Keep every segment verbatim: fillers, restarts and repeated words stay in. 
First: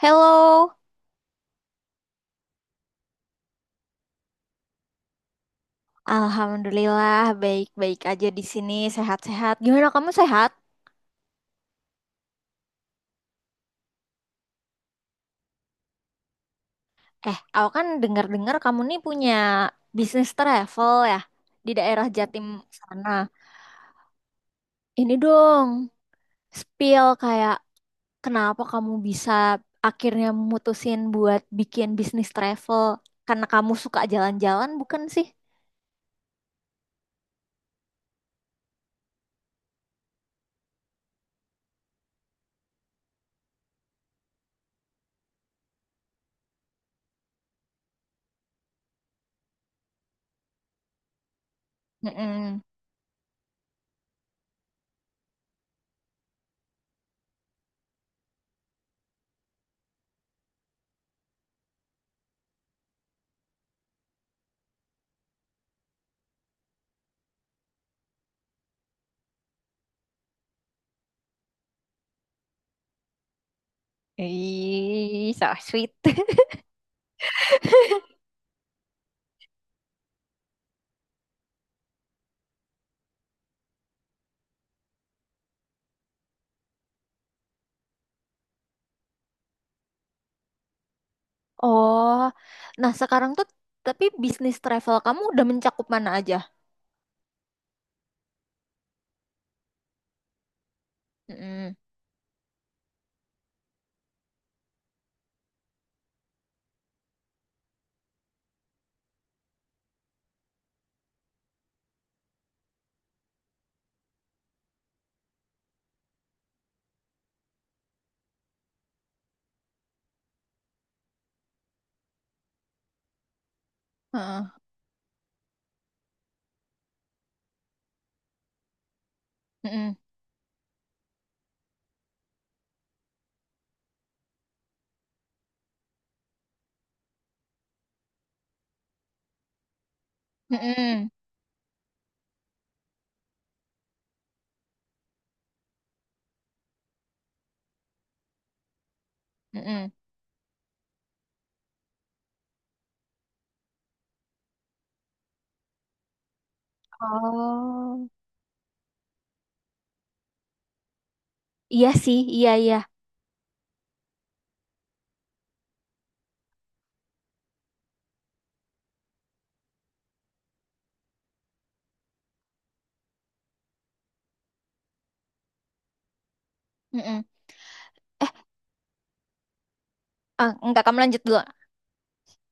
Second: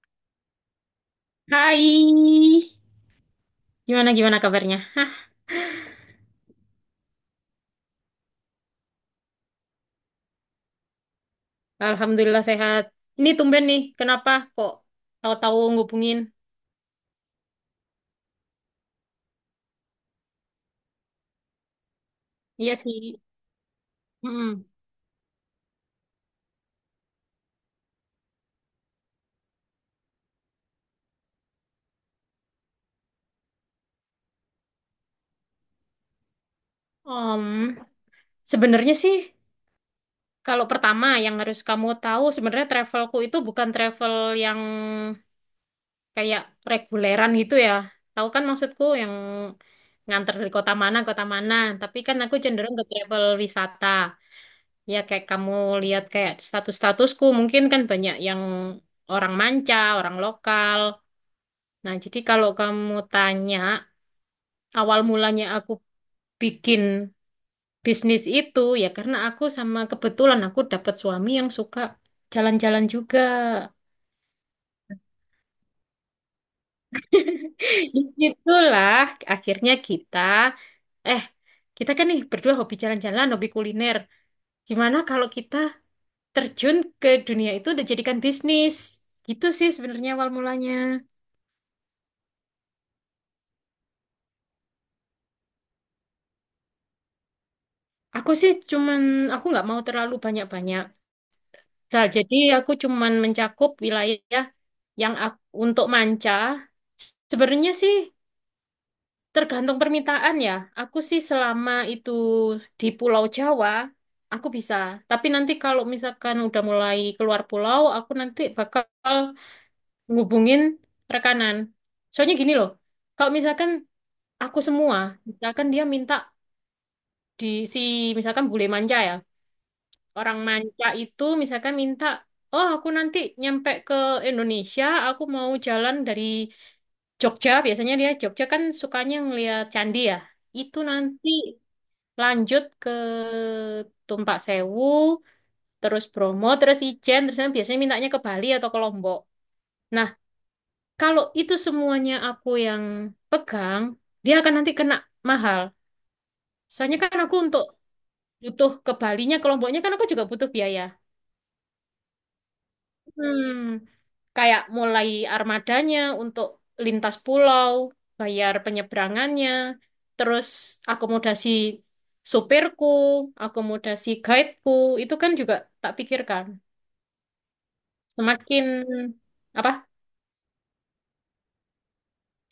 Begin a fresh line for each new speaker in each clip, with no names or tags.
Halo.
Hai, gimana gimana kabarnya? Hah,
Alhamdulillah, baik-baik aja di sini, sehat-sehat. Gimana kamu sehat?
alhamdulillah sehat. Ini tumben nih, kenapa kok tahu-tahu ngubungin?
Eh, aku kan dengar-dengar kamu nih punya bisnis travel ya di daerah Jatim
Iya
sana.
sih. Mm.
Ini dong, spill kayak kenapa kamu bisa akhirnya mutusin buat bikin bisnis travel? Karena kamu suka jalan-jalan, bukan sih?
Om, sebenarnya sih kalau pertama yang harus kamu tahu sebenarnya travelku itu bukan travel yang kayak reguleran gitu ya. Tahu kan maksudku yang nganter dari kota mana kota mana, tapi kan aku
Mm-mm.
cenderung ke travel wisata. Ya kayak kamu lihat kayak status-statusku mungkin kan banyak yang orang manca, orang lokal. Nah, jadi kalau kamu tanya awal mulanya aku bikin bisnis itu ya karena aku sama kebetulan aku dapat suami yang suka jalan-jalan juga.
Ih, so sweet.
Itulah akhirnya kita eh kita kan nih berdua hobi jalan-jalan, hobi kuliner. Gimana kalau kita terjun ke dunia itu dan jadikan bisnis? Gitu sih sebenarnya awal mulanya.
Oh, nah sekarang tuh tapi bisnis travel kamu udah mencakup mana aja?
Aku sih cuman, aku nggak mau terlalu banyak-banyak.
Mm-mm.
Sa- Jadi aku cuman mencakup wilayah yang ak- untuk manca. Sebenarnya sih tergantung permintaan ya. Aku sih selama itu di Pulau Jawa, aku bisa. Tapi nanti kalau misalkan udah mulai keluar pulau, aku nanti bakal ngubungin rekanan. Soalnya gini loh, kalau misalkan
Heeh.
aku semua, misalkan dia minta di si, misalkan bule manca ya.
Mm-mm.
Orang manca itu misalkan minta, oh aku nanti nyampe ke Indonesia, aku mau jalan dari Jogja, biasanya dia Jogja kan sukanya ngeliat candi ya. Itu
Mm-mm.
nanti lanjut ke Tumpak Sewu, terus Bromo, terus Ijen, terus nanti biasanya mintanya ke Bali atau ke Lombok.
Mm-mm.
Nah, kalau itu semuanya aku yang pegang, dia akan nanti kena mahal. Soalnya kan aku untuk
Oh,
butuh ke Balinya, ke Lomboknya kan aku juga butuh biaya.
iya sih, iya iya.
Hmm, kayak mulai armadanya untuk lintas pulau, bayar penyeberangannya, terus akomodasi supirku, akomodasi guideku, itu kan juga tak pikirkan.
Mm-mm. Eh,
Semakin apa?
ah, enggak, kamu lanjut dulu.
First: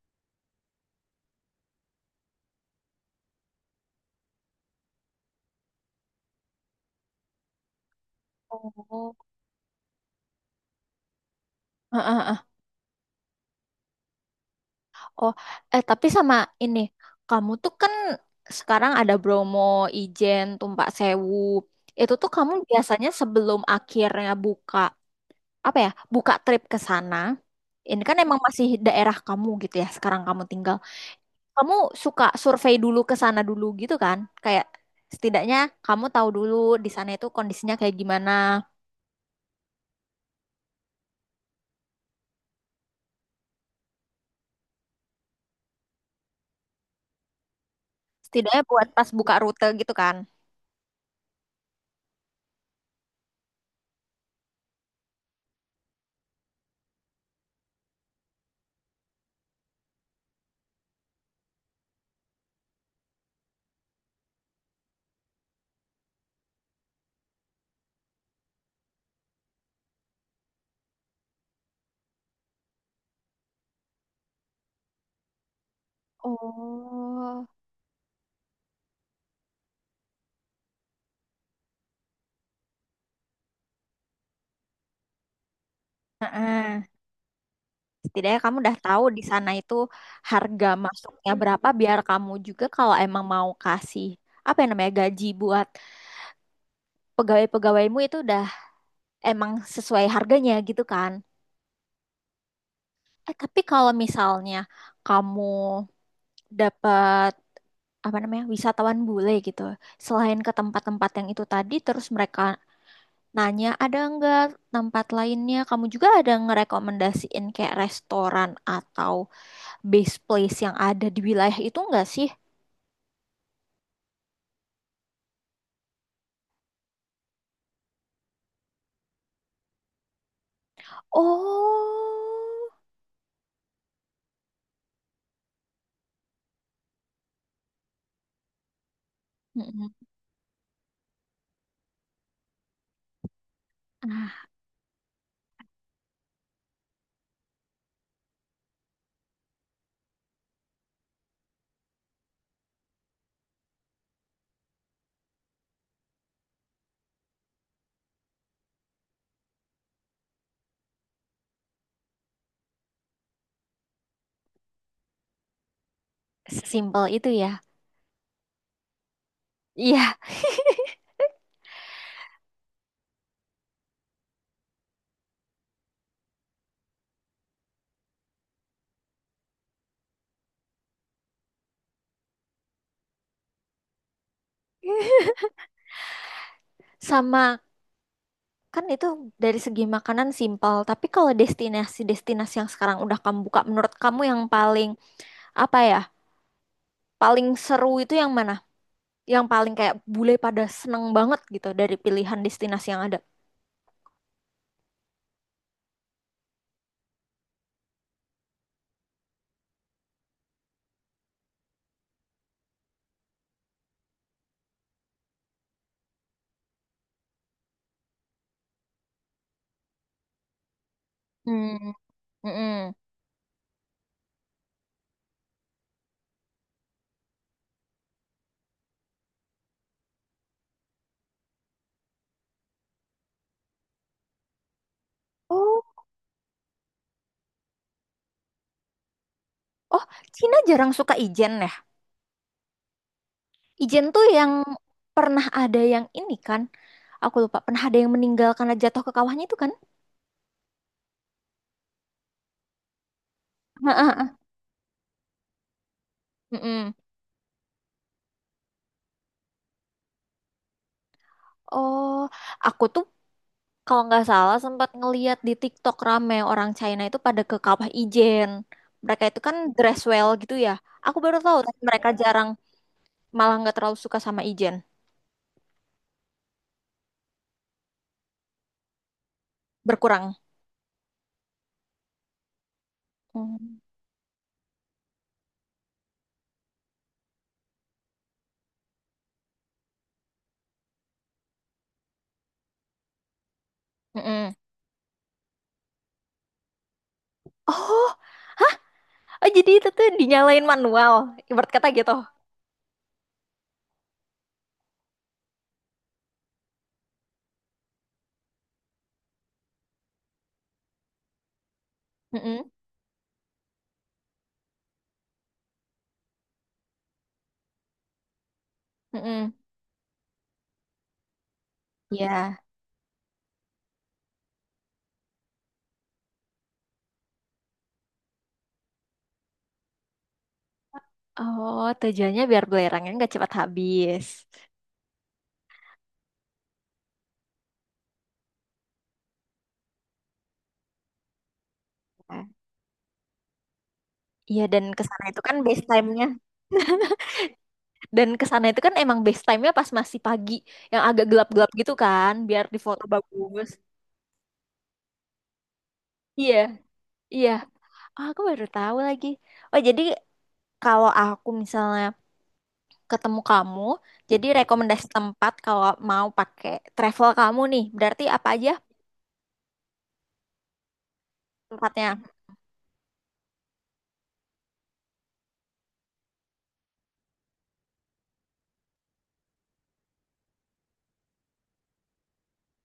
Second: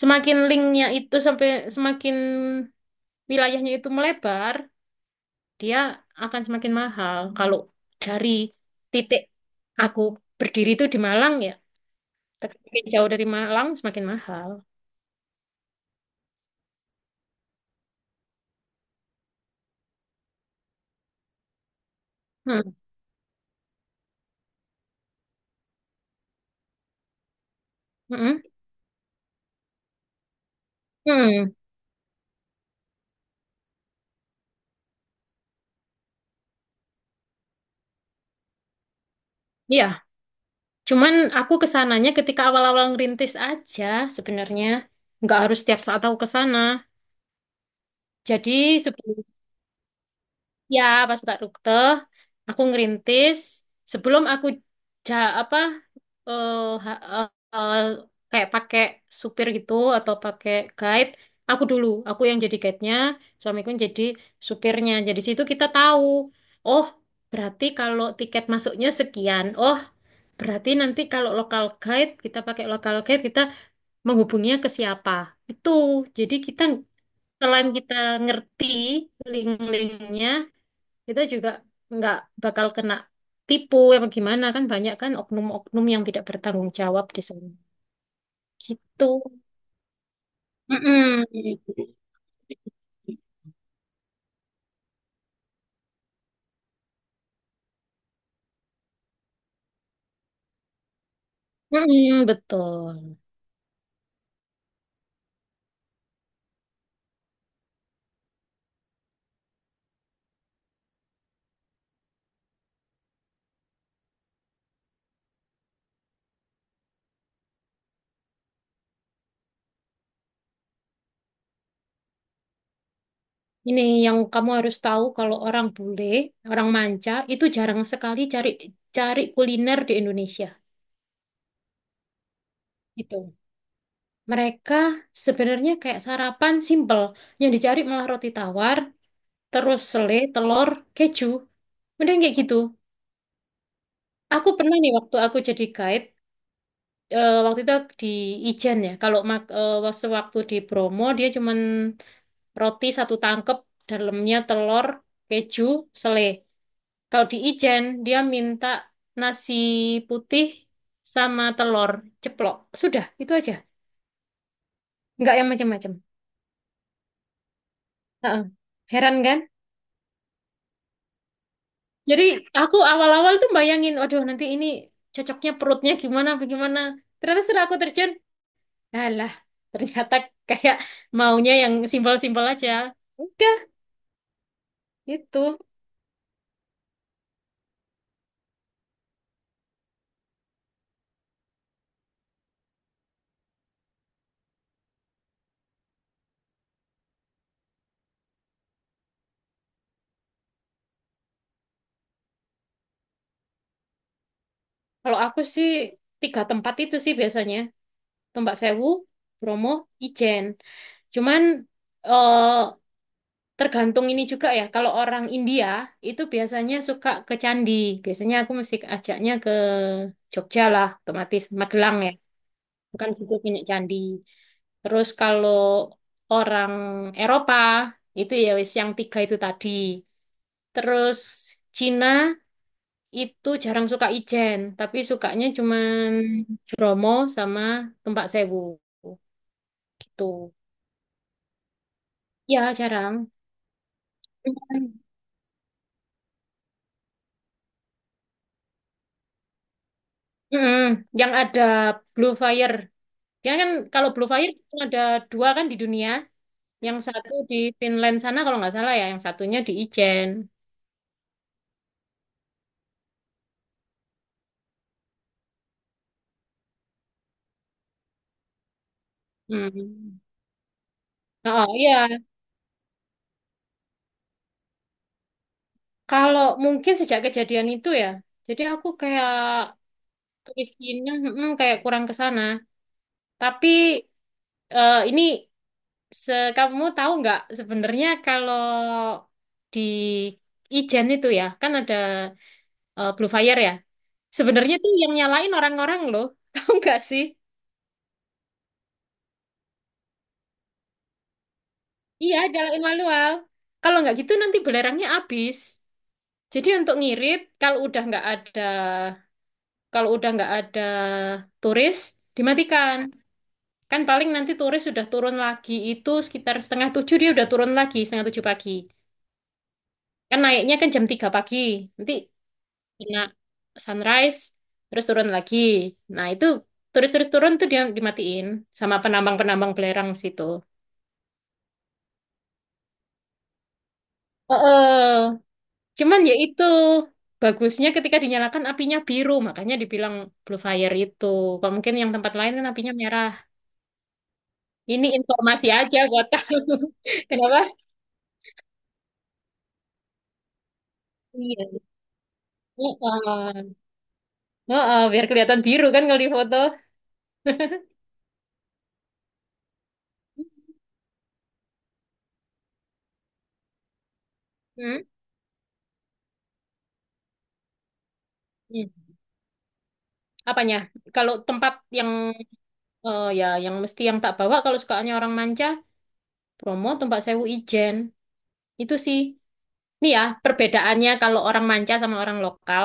Semakin linknya itu sampai semakin wilayahnya itu melebar, dia akan semakin mahal. Kalau dari
Oh.
titik aku berdiri itu di Malang ya,
Heeh, heeh.
tapi jauh dari Malang semakin mahal.
Oh, eh tapi sama ini, kamu tuh kan sekarang ada Bromo, Ijen, Tumpak Sewu. Itu tuh kamu
Hmm.
biasanya sebelum akhirnya buka apa ya, buka trip ke sana, ini kan emang
Mm-mm.
masih daerah kamu gitu ya, sekarang kamu tinggal,
Hmm,
kamu suka survei dulu ke sana dulu gitu kan, kayak setidaknya kamu tahu dulu di sana itu kondisinya kayak gimana,
iya. Cuman aku kesananya ketika awal-awal ngerintis aja sebenarnya. Nggak harus setiap saat aku kesana. Jadi
setidaknya buat pas
sebelum,
buka rute gitu kan.
ya pas buka rute, aku ngerintis. Sebelum aku, ja, apa, eh, ha- eh, eh, kayak pakai supir gitu atau pakai guide, aku dulu, aku yang jadi guide-nya, suamiku yang jadi supirnya. Jadi situ kita tahu, oh berarti kalau tiket masuknya sekian, oh berarti nanti kalau local guide, kita pakai local guide, kita menghubunginya ke siapa? Itu. Jadi kita
Oh.
selain kita ngerti link-linknya, kita juga nggak bakal kena tipu apa gimana kan banyak kan oknum-oknum yang tidak bertanggung
Heeh.
jawab di sana.
Setidaknya kamu udah tahu
Gitu.
di sana itu harga masuknya
Mm-mm.
berapa biar kamu juga kalau emang mau kasih apa yang namanya gaji buat pegawai-pegawaimu itu udah emang sesuai harganya gitu kan.
Mm-mm, betul.
Eh, tapi kalau misalnya kamu dapat apa namanya wisatawan bule gitu, selain ke tempat-tempat yang itu tadi, terus mereka nanya ada nggak tempat lainnya, kamu juga ada ngerekomendasiin kayak restoran atau base place yang ada di wilayah itu nggak sih?
Ini yang kamu harus tahu kalau orang bule, orang manca itu jarang sekali cari cari kuliner di Indonesia.
Oh.
Gitu. Mereka sebenarnya kayak sarapan simple. Yang dicari malah roti tawar, terus
Mm-mm.
selai, telur, keju. Mending kayak gitu.
Ah,
Aku pernah nih waktu aku jadi guide, eh, waktu itu di Ijen ya. Kalau mak- eh, sewaktu di Bromo dia cuman roti satu tangkep, dalamnya telur, keju, selai. Kalau di Ijen dia minta nasi putih sama telur ceplok. Sudah, itu aja. Nggak yang macam-macam.
sesimpel itu ya.
Heeh. Heran kan?
Iya,
Jadi aku awal-awal tuh bayangin, waduh nanti ini cocoknya perutnya gimana, bagaimana. Ternyata setelah aku terjun, alah ternyata kayak maunya yang simpel-simpel aja. Udah gitu.
sama. Kan itu dari segi makanan simpel, tapi kalau destinasi-destinasi yang sekarang udah kamu buka, menurut kamu yang paling apa ya, paling seru itu yang mana? Yang paling kayak bule pada seneng banget gitu dari pilihan destinasi yang ada.
Kalau aku sih tiga tempat itu sih biasanya. Tombak Sewu, Bromo, Ijen. Cuman eh, tergantung ini juga ya. Kalau orang India itu biasanya suka ke candi. Biasanya aku mesti ajaknya ke Jogja lah, otomatis
Hmm,
Magelang ya.
mm-mm.
Bukan situ punya candi. Terus kalau orang Eropa itu ya wis yang tiga itu tadi. Terus Cina itu jarang suka Ijen, tapi sukanya
Oh,
cuman Bromo sama Tumpak Sewu
oh,
gitu.
Cina jarang suka Ijen ya.
Ya jarang.
Ijen tuh yang pernah ada yang ini kan, aku lupa, pernah ada yang meninggal karena jatuh ke kawahnya itu kan?
Mm-mm. Yang ada Blue Fire. Dia kan kalau Blue
Heeh.
Fire cuma ada dua kan di dunia.
Mm-mm.
Yang satu di Finland sana kalau nggak salah ya, yang satunya di Ijen.
Oh, aku tuh kalau nggak salah sempat ngeliat di TikTok rame orang China itu pada ke Kawah Ijen. Mereka itu kan dress
Hmm.
well gitu ya. Aku baru tahu
Oh
tapi
iya,
mereka jarang, malah nggak terlalu suka sama Ijen.
kalau mungkin sejak kejadian itu ya, jadi aku kayak
Berkurang.
miskinnya mm, kayak kurang ke sana. Tapi
Hmm.
eh, ini se kamu tahu nggak sebenarnya kalau di Ijen itu ya, kan ada eh, Blue Fire ya.
Mm-mm.
Sebenarnya tuh yang nyalain orang-orang loh, tahu nggak sih?
Oh, oh, jadi itu tuh dinyalain manual. Ibarat kata gitu.
Iya, nyalain manual. Kalau nggak gitu nanti belerangnya habis. Jadi untuk ngirit, kalau udah nggak ada, kalau udah nggak ada turis,
Mm-mm.
dimatikan. Kan paling nanti turis sudah turun lagi itu sekitar setengah tujuh dia udah turun lagi, setengah tujuh pagi.
Mm-mm.
Kan naiknya kan jam tiga pagi. Nanti
Ya.
kena sunrise, terus turun lagi. Nah itu turis-turis turun tuh dia dimatiin sama penambang-penambang belerang situ.
Oh, tujuannya biar belerangnya nggak cepat habis.
Heeh. Cuman ya itu bagusnya ketika dinyalakan apinya biru, makanya dibilang blue fire itu. Kok mungkin yang tempat
Ya.
lain kan apinya merah.
Iya, dan
Ini
kesana itu kan
informasi
base
aja
time-nya.
buat kamu. Kenapa?
Dan kesana itu kan emang best time-nya pas masih pagi, yang agak
Iya.
gelap-gelap gitu kan, biar di foto bagus.
Heeh. Oh, oh, biar kelihatan biru kan kalau di
Iya,
foto.
iya. Ah, aku baru tahu lagi. Oh, jadi kalau aku misalnya ketemu kamu, jadi
Hmm?
rekomendasi tempat kalau mau pakai travel kamu nih, berarti apa aja
Hmm. Apanya? Kalau tempat yang
tempatnya?
eh, ya yang mesti yang tak bawa kalau sukaannya orang manca, Bromo, Tumpak Sewu, Ijen. Itu sih. Nih ya, perbedaannya kalau orang manca sama orang lokal.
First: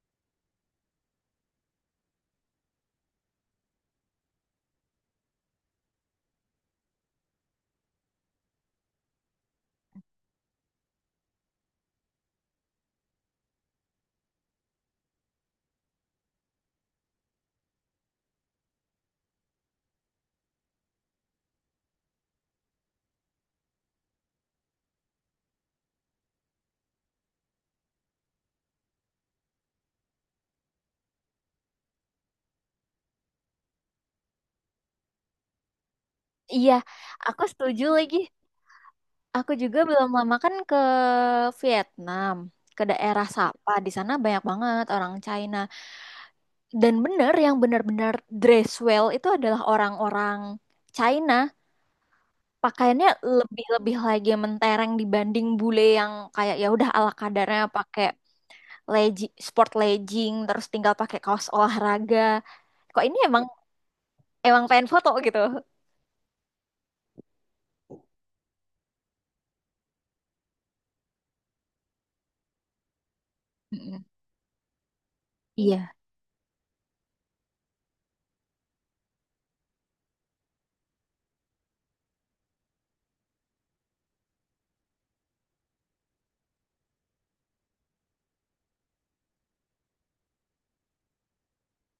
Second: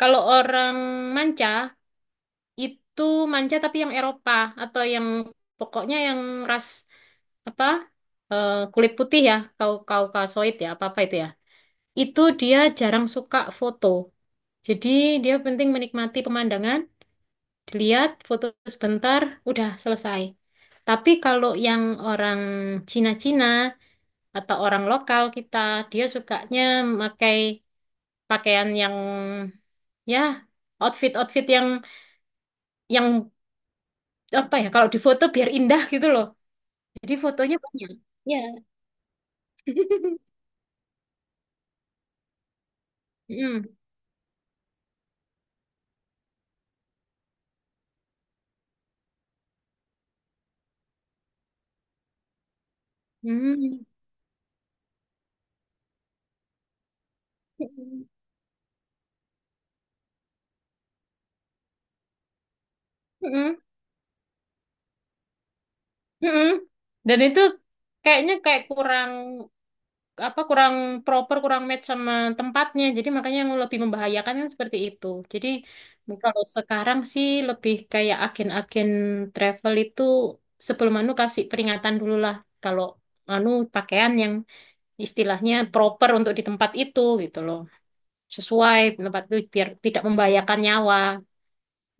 Kalau orang manca itu manca tapi yang Eropa atau yang pokoknya yang ras apa? Eh, kulit putih ya, kau kaukasoid ya, apa-apa itu ya. Itu dia jarang suka foto. Jadi dia penting menikmati pemandangan dilihat foto sebentar udah selesai tapi kalau yang orang Cina-Cina atau orang lokal kita dia sukanya pakai pakaian yang ya outfit outfit yang yang apa ya kalau di foto biar indah gitu loh
Iya,
jadi
aku
fotonya
setuju
banyak
lagi.
ya.
Aku juga belum lama kan ke Vietnam, ke daerah Sapa.
Mm.
Di sana banyak banget orang China. Dan bener yang benar-benar dress well itu adalah orang-orang China. Pakaiannya
Mm.
lebih-lebih lagi mentereng dibanding bule yang kayak ya udah ala kadarnya pakai
Mm.
legging, sport legging, terus tinggal pakai kaos olahraga. Kok ini emang
Mm.
emang pengen foto gitu.
Mm. Dan itu kayaknya kayak kurang apa kurang proper, kurang match sama tempatnya. Jadi makanya yang lebih
Mm-mm.
membahayakan kan seperti itu. Jadi
Iya,
mungkin kalau sekarang sih lebih kayak agen-agen travel itu sebelum anu kasih peringatan dulu lah kalau anu pakaian yang istilahnya proper untuk di tempat itu gitu loh. Sesuai tempat itu biar tidak membahayakan nyawa.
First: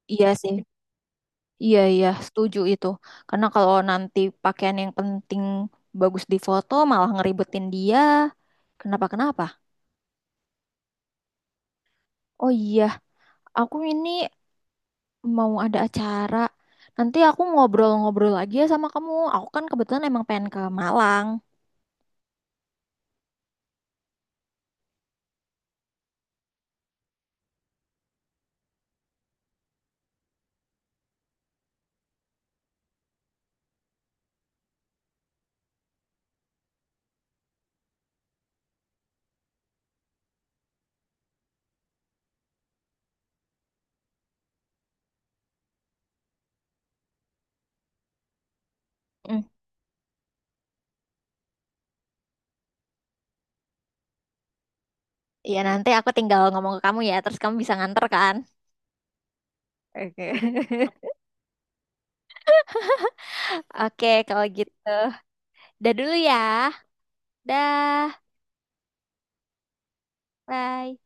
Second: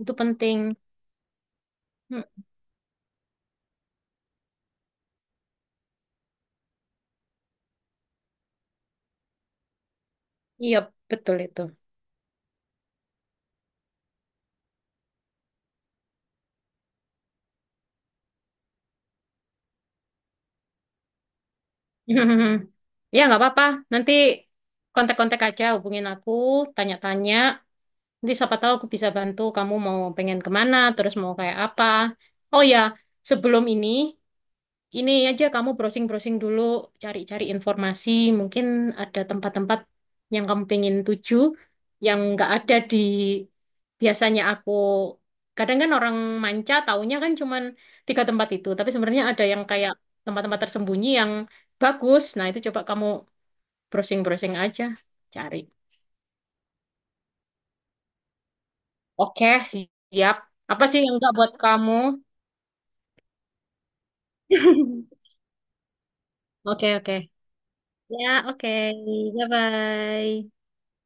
Itu
iya
penting.
sih. Iya, iya,
Hmm,
setuju itu. Karena kalau nanti pakaian yang penting bagus di foto malah ngeribetin dia. Kenapa-kenapa?
iya, betul itu.
Oh iya, aku ini mau ada acara. Nanti aku ngobrol-ngobrol lagi ya sama kamu. Aku kan kebetulan emang pengen ke Malang.
Ya, nggak apa-apa. Nanti kontak-kontak aja, hubungin aku, tanya-tanya. Nanti siapa tahu aku bisa bantu kamu mau pengen kemana, terus mau kayak apa. Oh ya, sebelum ini, ini aja kamu browsing-browsing dulu, cari-cari informasi. Mungkin ada tempat-tempat yang kamu pengen tuju, yang nggak ada di biasanya aku. Kadang kan orang manca taunya kan cuman tiga tempat itu, tapi sebenarnya
Mm.
ada yang kayak tempat-tempat tersembunyi yang bagus. Nah itu coba kamu browsing-browsing aja, cari.
Iya, nanti aku tinggal ngomong ke kamu ya, terus kamu bisa nganter kan?
Oke,
Oke.
siap. Apa sih yang nggak buat kamu?
Oke, kalau gitu. Dah dulu ya.
Oke, oke.
Dah.
Ya, oke. Bye-bye.
Bye.